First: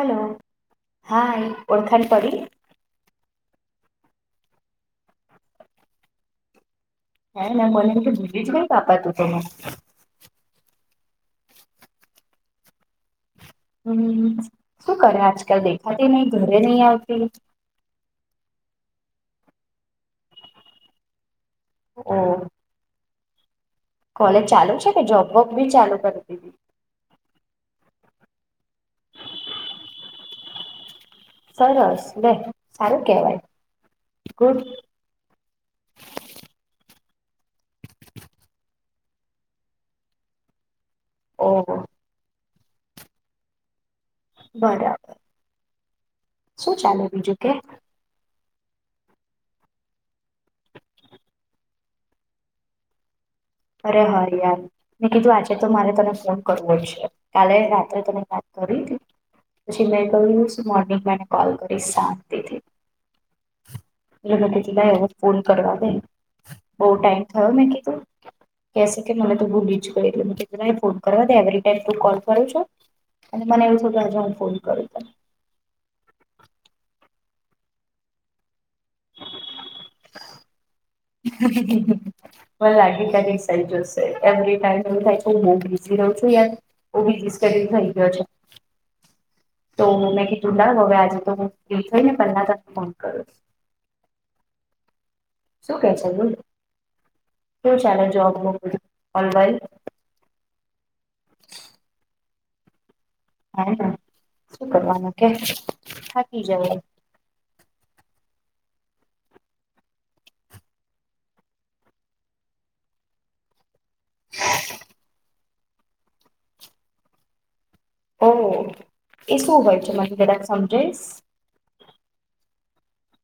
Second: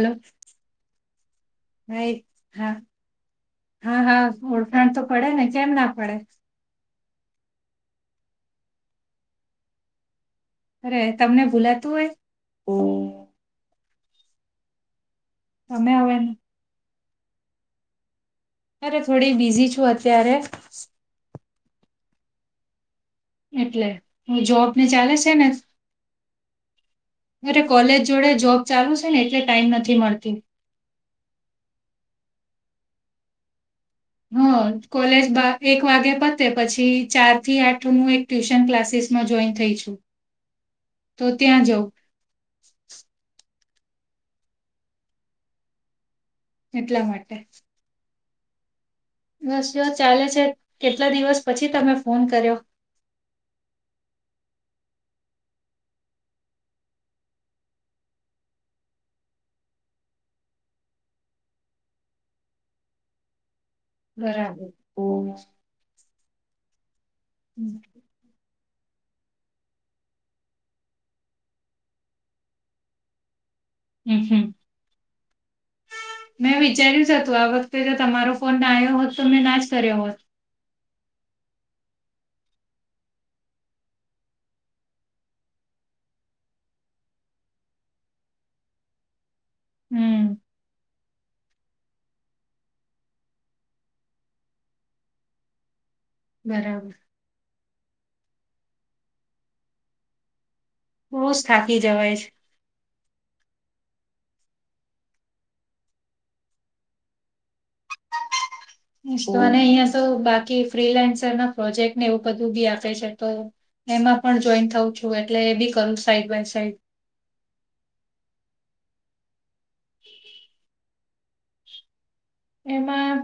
Hello હાએ ઓળખાણ ભાઈ પડી હા હા હા ઓળખાણ તો પડે ને કેમ ના પડે હે ના કોને [unintelligible] અરે તમને ભૂલાતું હોય. હમ શું કરે આજકાલ તમે દેખાતી હવે નહીં ઘરે નહી આવતી અરે થોડી બિઝી છું અત્યારે. ઓહ. એટલે. હું કોલેજ ચાલુ જોબને છે કે ચાલે જોબ વોક ને બી ચાલુ કરી દીધી. અરે કોલેજ જોડે જોબ ચાલુ છે ને એટલે ટાઈમ નથી મળતી. સરસ લે સારું કેવાય. હ ગુડ કોલેજ બા એક વાગે પતે પછી ચાર થી આઠ નું એક ટ્યુશન ક્લાસીસમાં જોઈન થઈ છું. [inaudible] તો ત્યાં જઉ ઓહો બરાબર શું એટલા ચાલે માટે બીજું કે. બસ જો ચાલે છે કેટલા દિવસ પછી તમે ફોન કર્યો અરે હા યાર મે કીધું આજે તો મારે તને ફોન કરવો જ છે કાલે રાત્રે તને વાત કરી હતી પછી મે કહ્યું મોર્નિંગ માં કોલ કરીસ શાંતિથી. એટલે મેં બરાબર કીધું લઇ અવે ફોન કરવા દે બહુ ટાઈમ થયો મેં કીધું. કહેસે કે મને તો ભૂલી જ ગઈ એટલે ફોન કરવા દે એવરી ટાઈમ ત કોલ કરું છો. અને મને એવું થયું કે આજે હમ હું હમ ફોન કરું તને. મેં વિચાર્યું જ હતું આ વખતે જો તમારો ફોન ના આયો હોત તો મેં ના જ કર્યો હોત. [unintelligible] માને લાગ્યું [unintelligible] જશે એવરી ટાઈમ હું બહુ બીઝી રહું છું યાર. બો બીજી સ્ટડી થઈ ગયો છે તો હમ મેં કીધું લાવ હવે આજે તો હું ફ્રી થઈ ને પન્ના ફોન કરું શું કે છે બોલો. બરાબર. શું ચાલે જોબ બોબ બધુ ઓનલાઈન બહુ જ થાકી જવાય છે. [unintelligible] શું કરવાનું કે થાકી જવાય. તને અહિયાં તો બાકી ફ્રીલાન્સર ના પ્રોજેક્ટ એવું બધું બી આપે તો? એમાં પણ જોઈન્ટ થઉ છું એટલે એ બી કરું સાઈડ બાય સાઈડ. ઓ! એ શું હોય છે મને જરાક સમજાવીશ? એમાં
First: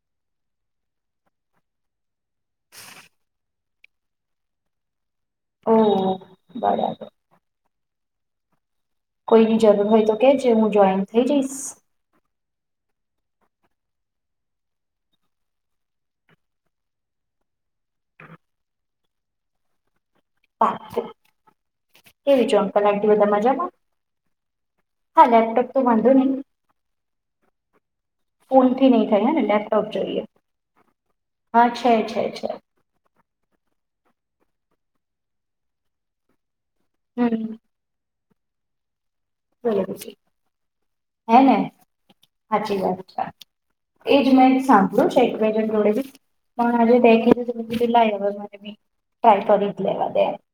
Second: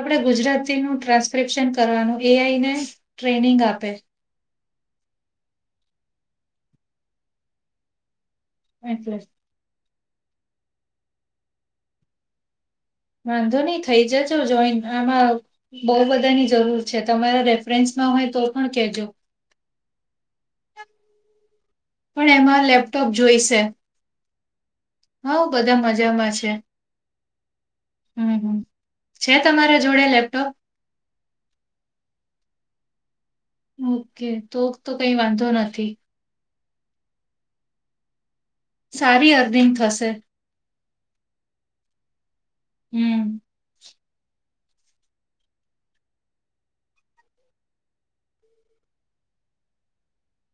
આપડે ગુજરાતીનું ટ્રસ્ટ [unintelligible] કરવાનું એઆઈને ટ્રેનિંગ આપે ઓહો! બરાબર. [unintelligible] કોઈ ની જરૂર હોય તો કે જે હું જોઈન થઈ જઈશ. વાંધો નહી થઈ જજો જોઈન [unintelligible] બઉ બધાની જરૂર છે તમારા રેફરન્સમાં હોય તો પણ કેજો. પાક્કું પણ કેવી એમાં [unintelligible] લેપટોપ જોઈશે આંટી [unintelligible] હા લેપટોપ બધા તો વાંધો મજામાં નહી. છે હમ હમ ફોનથી નહીં થાય હે છે ને તમારા લેપટોપ જોડે જોઈએ. લેપટોપ હા છે છે છે. ઓકે તો તો કઈ વાંધો નથી. હમ. સારી આ [unintelligible] હને હાચી વાત છે. હમ એજ મેં સાંભળ્યું છે [unintelligible] [unintelligible]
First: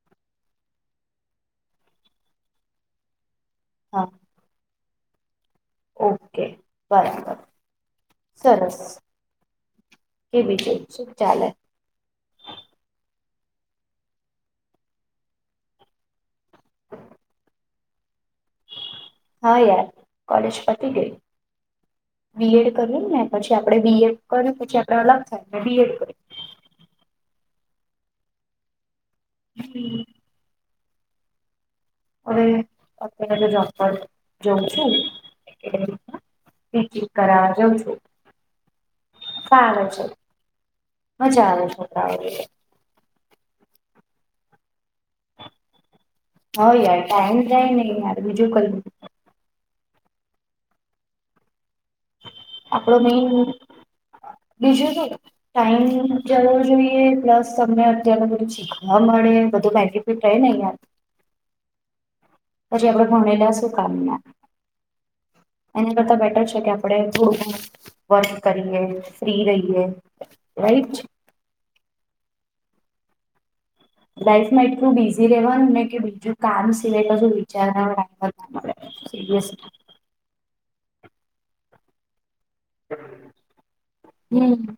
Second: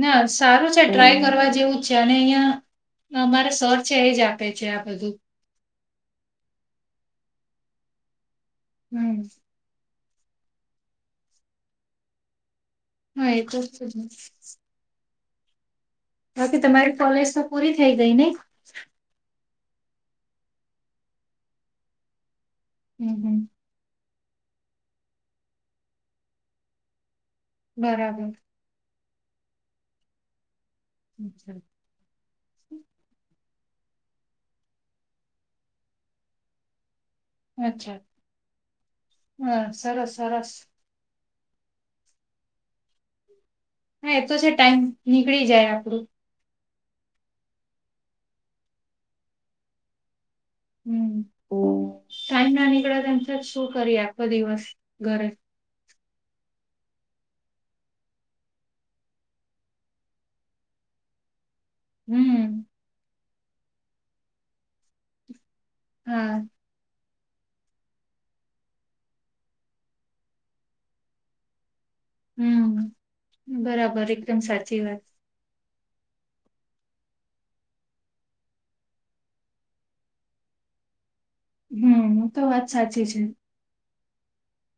ના સારું છે ટ્રાય કરવા જેવું જ છે અને અહિયાં અમારે સર છે હા એ જ આપે છે આ બધું ઓકે [unintelligible] સરસ. હમ. એ બીજું શુ ચાલે. [unintelligible] હ તો તમારી કોલેજ તો પૂરી થઈ ગઈ ને. હા યાર કોલેજ પતી ગઈ બીએડ [unintelligible] હમ ને હમ પછી આપણે બીએ કરી પછી આપડે અલગ થાય ને બીએડ કર બરાબર. [unintelligible] [unintelligible] અવે અત્યારે તો [unintelligible] [unintelligible] અચ્છા હા સરસ સરસ મજા આવે છોકરાઓ [unintelligible] હા એ તો છે ટાઈમ નીકળી જાય આપડુ. હ યાર ટાઈમ જાય નહી યાર બીજું કર્યું હા ટાઈમ ના આપડો નીકળે તેમ મેઈન ત શું કરીએ આખો દિવસ બીજું શું ઘરે. ટાઈમ જવો જોઈએ પ્લસ તમને અત્યારનું થોડું શીખવા મળે બધું બેનિફિટ રહે ને અહીંયા. હમ. અઝુ આપણે ભણેલા સુ કામના. એના કરતા હા બેટર છે કે આપણે [unintelligible] વર્ક કરીએ ફ્રી રહીએ રાઈટ. હમ બરાબ લાઈફ મા એટલું બીઝ રેવાનું ને કે બીજું કામ સિવાય બધું વિચારવા [unintelligible] હમ એ તો વાત સાચી છે. હમ.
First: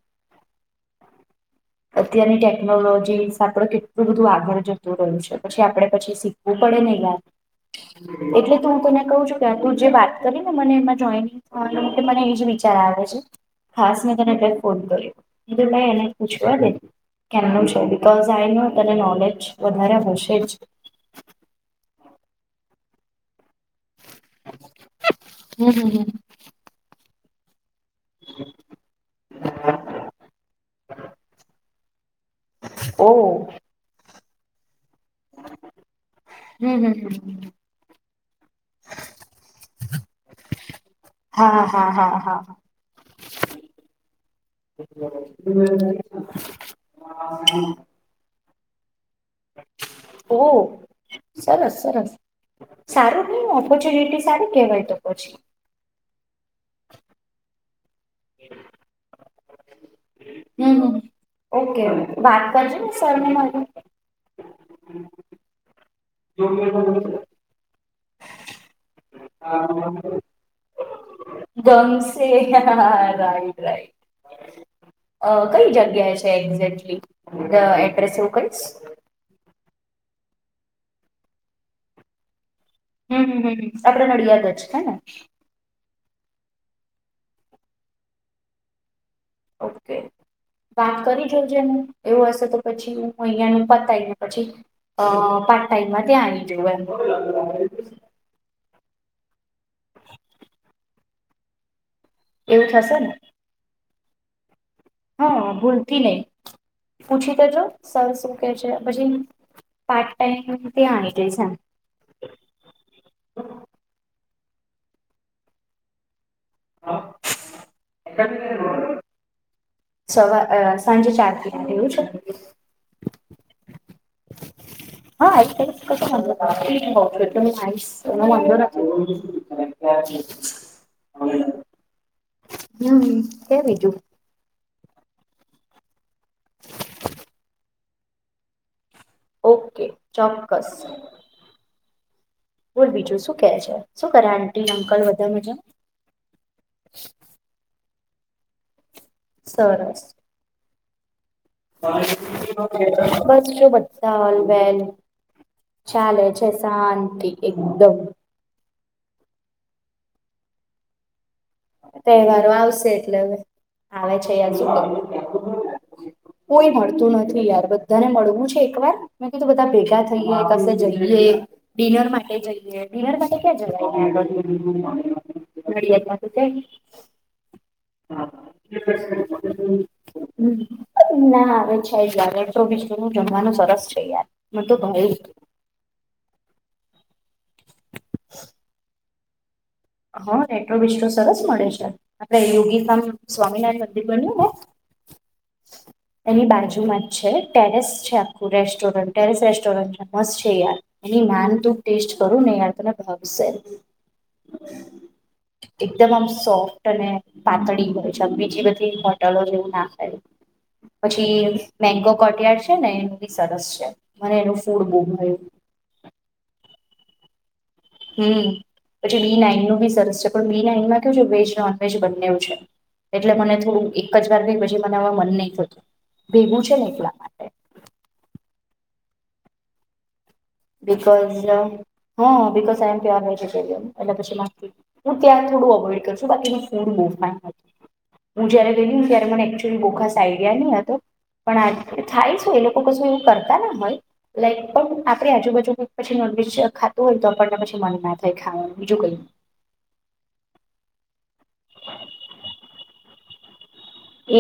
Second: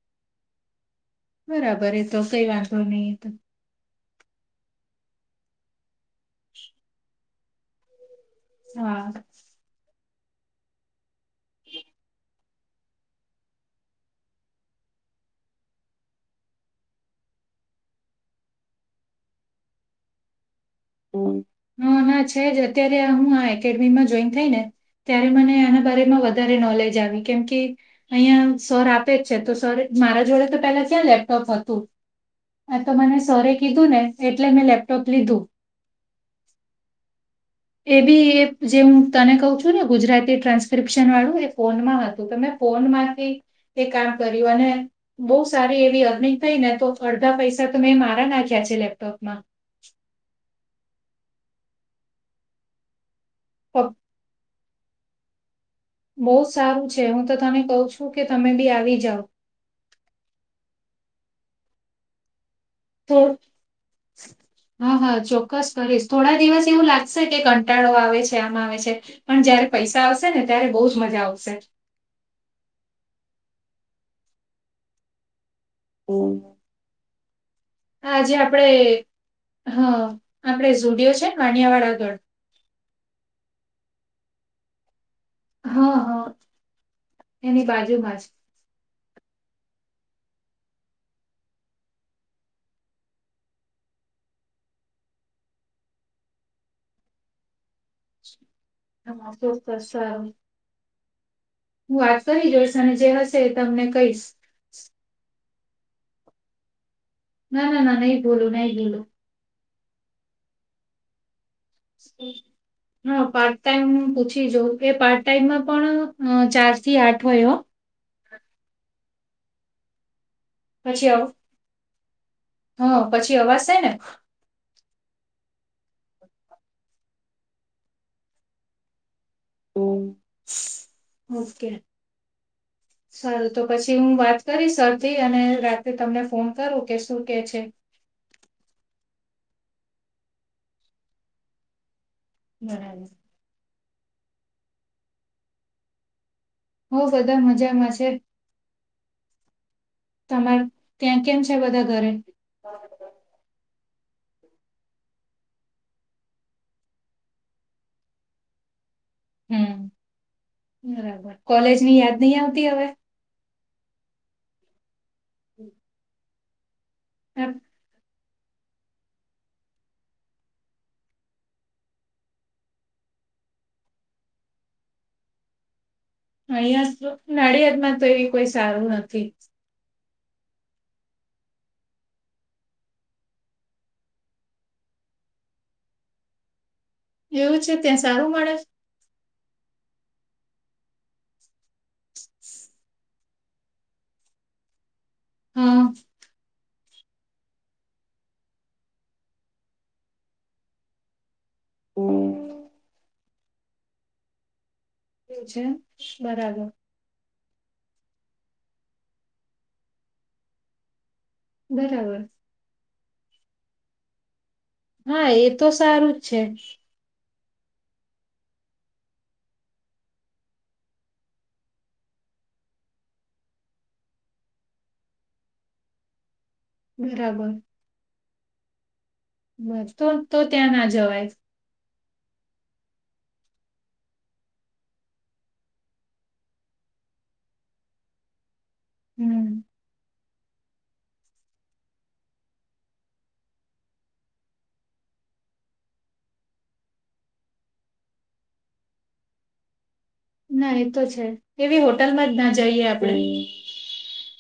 બરાબર એ તો અત્યારની કઈ વાંધો નહી તો ટેકનોલોજીસ આપડ કે કેટલું બધું આગળ જતું રહ્યું છે પછી આપડે પછી શીખવું પડે ને યાર. એટલે તો હું તને હા કવ છુ તું જે વાત કરી ને મને એમાં જોઈને મને એજ વિચાર આવે છે. હાસ મે તને એટલે ફોન કર્યો એ ભાઈ એને, પૂછવા દે બીકોઝ આનું તને નોલેજ વધારે હશે જ‌, હા, હા, હા છે, જ અત્યારે હું આ એકેડેમીમાં જોઈએ. થઈને ત્યારે મને હમ આના હમ હમ. બારેમાં વધારે નોલેજ આવી કેમ કે, અહીયાં સર આપે જ છે, તો સર મારા જોડે તો પેલા ક્યાં લેપટોપ હતું. આતો ઓ મને સરે કીધું ને એટલે મેં લેપટોપ લીધું‌ હું, હ, હ, હ, એબી એજે હું તને કઉ છું, ને ગુજરાતી ટ્રાન્સ્ક્રિપ્શન વાળું એ હા હા ફોનમાં હા હતું તો હા મેં. ફોન માંથી, એ કામ કર્યું અને બહુ સારી એવી અર્નિંગ થઈને તો અડધા પૈસા તો મેં મારા નાખા. ખ્યાં છે, લેપટોપમાં. ઓ સરસ સરસ સારું. પ- ઓપોર્ચ્યુનિટી સારી કહેવાય તો પછી, બહુ સારું છે, હુંતો તને કઉ છું, કે તમે ભી આવી જાવ. હું ઓકે ઓ વાત બાજુ, તો હા હા ચોક્કસ કરીશ, થોડા દિવસ એવું લાગશે કે કંટાળો આવે છે, આમ આવે છે. પણ જયારે પૈસા આવશેને ત્યારે બહુ જ મજા આવશે. હ રાટ રાઈટ કંઈ જગ્યાએ, ગયા હમ. છે, એક્ઝેક્ટલી એડ્રેસ એવું આજે કંઈશ. આપણે હા આપડે ઝુડિયો છે, ને વાનિયા વાળા આગળ. હું, હું, હું, આપડે નડિયાદ જ છે, ને હા, હા એની બાજુમાં છે. ઓકે, વાત કરી જોજે એવું હશે તો પછી હું અહીંયાનું પતાયદે પછી. અ પાર્ટ ટાઈમમાં ત્યા આની જોવાનું, [unintelligible] [inaudible] હું વાત કરી એવું જોઈશ અને થશે જે ને હશે તમને કહીશ, હા ભૂલથી નહીં પૂછી તોજો ના ના ના સર નહી શું કે ભૂલું છે, નહી પછી પાર્ટ ટાઈમ તે આઈ છે. હ [inaudible] હા પાર્ટ ટાઈમ હું પૂછી જાઉએ પાર્ટ ટાઈમમાં પણ ચાર થી આઠ હોય. સવારે પછી સાંજે અવ ચાર થયા એવું છે. હા પછી અવાજ છે, ને [inaudible] [unintelligible] હા આ મટ મરા, હા ઓકે. કે બીજું, કરી સરથી અને રાત્રે તમને ફોન કરો કેશું કે છે, ઓકે ચોક્કસ બોલ બરાબર બીજું શું, કે છે, શું કરે આટી અંકલ બધા મજામાં, હો બધા મજામાં છે, સરસ, તમાર ત્યાં કેમ છે, બધા ઘરે. બસજો બધા ઓલવેજ, ચાલે છે શાંતિ એકદમ હમ બરાબર કોલેજની યાદ નહી તેહવારો આવતી હવે? આવશે એટલે અવે આવે છે [unintelligible] કોઈ મળતું નથી આ યાર બ ધાને મળવું છે એક વાર મેં કીધું બધા ભેગા થઈએ કશે જઈએ ડિનર માટે જઈએ ડિનર માટે ક્યાં જવાય [unintelligible] નડિયાદમાં તો ક્યાંય અઈયા તો નડિિયાદમાં તો એવી કોઈ સારું નથી [inaudible] ના અવે છે જ યાર [unintelligible] નું જમવાનું સરસ છે યાર મન તો ભાયુ એવું છે ત્યાં સારું મળે છ? હં રેટ્રો વિસ્ટો સરસ મળે છે આપડે યોગી ફાર્મ સ્વામિનારાયણ મંદિર બન્યું હા ને એની બાજુમાં છે ટેરેસ છે આખું રેસ્ટોરન્ટ ટેરેસ રેસ્ટોરન્ટ છે મસ્ છે યાર એની નાન તુ ટેસ્ટ કરુ ને યાર તને ભાવશે જ એવુ છે બરાબર તને પાતળી હોય છે બીજી બધી હોટલો જેવું ના હોય પછી મેંગો બરાબર કોટયાર છે ને એનું બી સરસ છે મને એનુ ફૂડ બઉ હા ભાયુ એ તો સારું જ છે. હમ્મ પછી બી નાઈન નું બી સરસ છે પણ બી નાઈનમાં કેવું છે વેજ નોનવેજ બંનેવ છે. એટલે મને થોડું એક જ વાર ગઈ પછી મને મન નહી થતું ભેગુ છે ને એટલા માટે બરાબર હં તો તો ત્યાં ના જવાય [unintelligible] હં because I am pure vegetarian એટલે પછી મસ્ટ બી હું ત્યાં થોડું અવોઈડ કરું છુ બાકી ત્યાંનુ ફુડ બઉ ફાઈન હોય છે ગેયલી ને ત્યારે મને હમ એક્ચ્યુલી બો ખાસ આઈડિયા ની અતો. પણ આ થાય છે એ લોકો કશું એવું કરતા નઈ હોય લાઈક પણ આપ પડી આજુબાજુ પછી નોનવેજ ખાતું હોય તો આપણને પછી મન ના થાય ખાવાનું બીજું કઈ ના એ તો છે એવી હોટલ માં જ ના જઈએ આપડે.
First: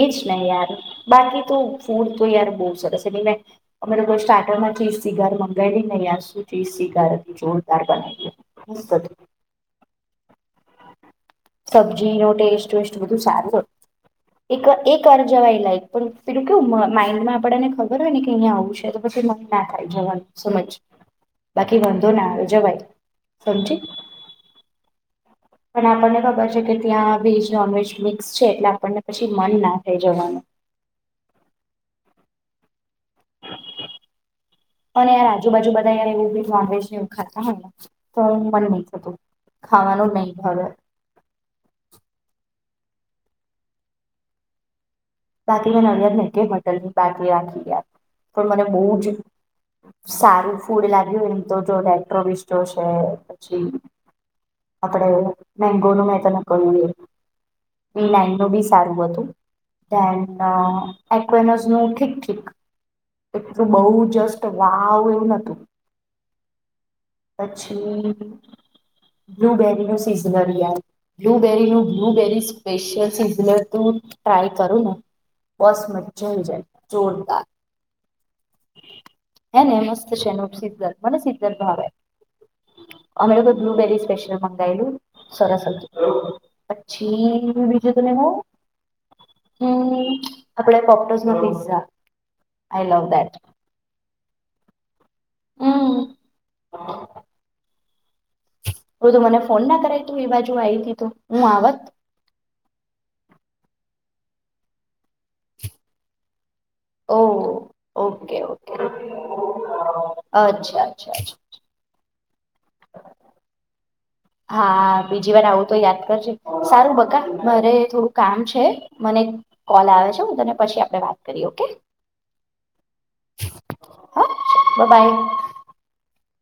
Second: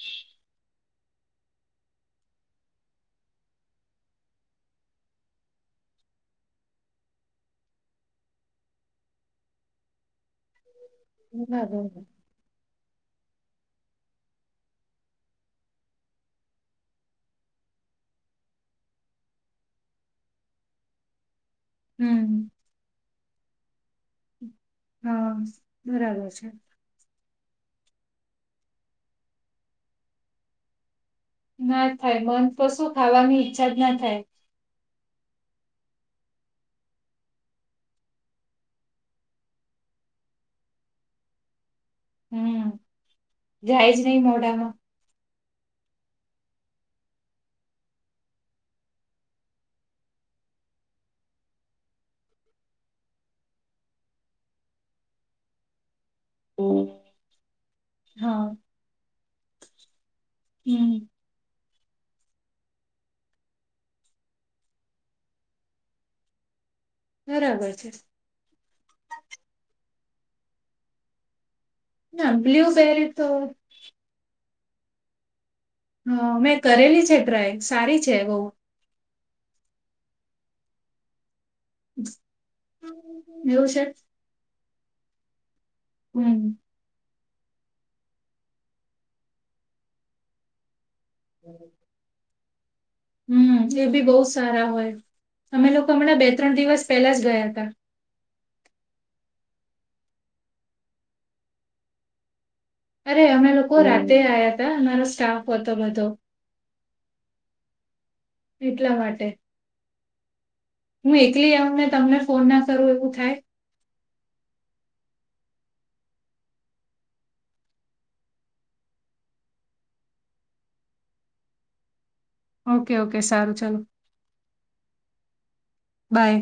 એજ ને યાર બાકી તો ફૂડ તો યાર બઉ સરસ છે એ બી મેં અમે લોકોએ સ્ટાર્ટર માં ચીઝ સિગાર મંગાઈલીને યાર શું ચીઝ શિગાર અતી જોરદાર બનાવી અતી. [unintelligible] બરાબર સબ્જીનો ટેસ્ટ વેસ્ટ બધું સારું જ અતુ એક એક વાર જવાય લાઈક પણ પેલું કેવું મ માઈન્ડ માં આપડાને ખબર હોય ને કે અઈયા આવું છે તો પછી મ ના થાય જવાનું સમજ બાકી વાંધો ના હમ આવે જવાય સમજી‌. હાં. અને આપણને ખબર છે કે ત્યાં વેજ નોનવેજ મિક્સ છે એટલે આપણને પછી મન ના થાય જવાનું. ના થાય મન તો શું ખાવાની ઈચ્છા જ ના થાય. અને યાર આજુબાજુ બધા યાર એવું બી નોનવેજને એવુ ખાતા હોય ને તો ઉં મન નઈ થતું ખાવાનું જ નઈ ભાવે. હમ જાય જ નહી મોઢામાં બાકી [unintelligible] રાખી ગ્યા પણ મને બઉ જ સારું ફૂડ લાગ્યું ને એમ તો જો રેટ્રો વિસ્ટો છે પછી આપડે મેંગોનું મેં તને કહ્યુ એ બી નાઈન હા નું બી સારું હતું. ધેન અ હમ એકવેનોઝનું ઠીક ઠીક એટલું બઉ જસ્ટ વાવ એવું નતું બરાબર છે પછી બ્લુબેરી સીઝનર યાર બ્લુબેરી નું ના બ્લુબેરી બ્લ્યુબેરી સ્પેશિયલ તો સિઝનર દું ટ્રાય કરું ને બસ મત અ જઈ મેં જાય કરેલી છે જોરદાર ટ્રાય સારી છે બહુ. હે ને મસ્ત છે એનું સિઝલર મને સિધર્ભાવ અમે લોકો કો એવું છે? બ્લુબેરી સ્પેશલ મંગાયેલું સરસ હતું. પછી બીજે તમે હુ હમ્મ આપડે પોપટોઝ નો pizza I love that hmm એ બી બહુ સારા હોય અમે લોકો હમ્મ હમણાં બે ત્રણ દિવસ પેલા જ ગયા હતા. હ તો મને ફોન ના કરાય તું એ બાજુ આવી હતી તો હું આવત અરે અમે લોકો આવયા હતા અમારો સ્ટાફ હતો બધો ઓ ઓકે ઓકે એટલા માટે. અચ્છા. હું અચ્છા એકલી આવું ને તમને ફોન ના કરું એવું થાય. હા બીજી વાર આવું તો યાદ કરજે સારું બકા મારે થોડું કામ છે. મને કોલ આવે છે હું તને પછી આપણે વાત કરીએ ઓકે. ઓકે ઓકે સારું ચાલ હા બાય બાય.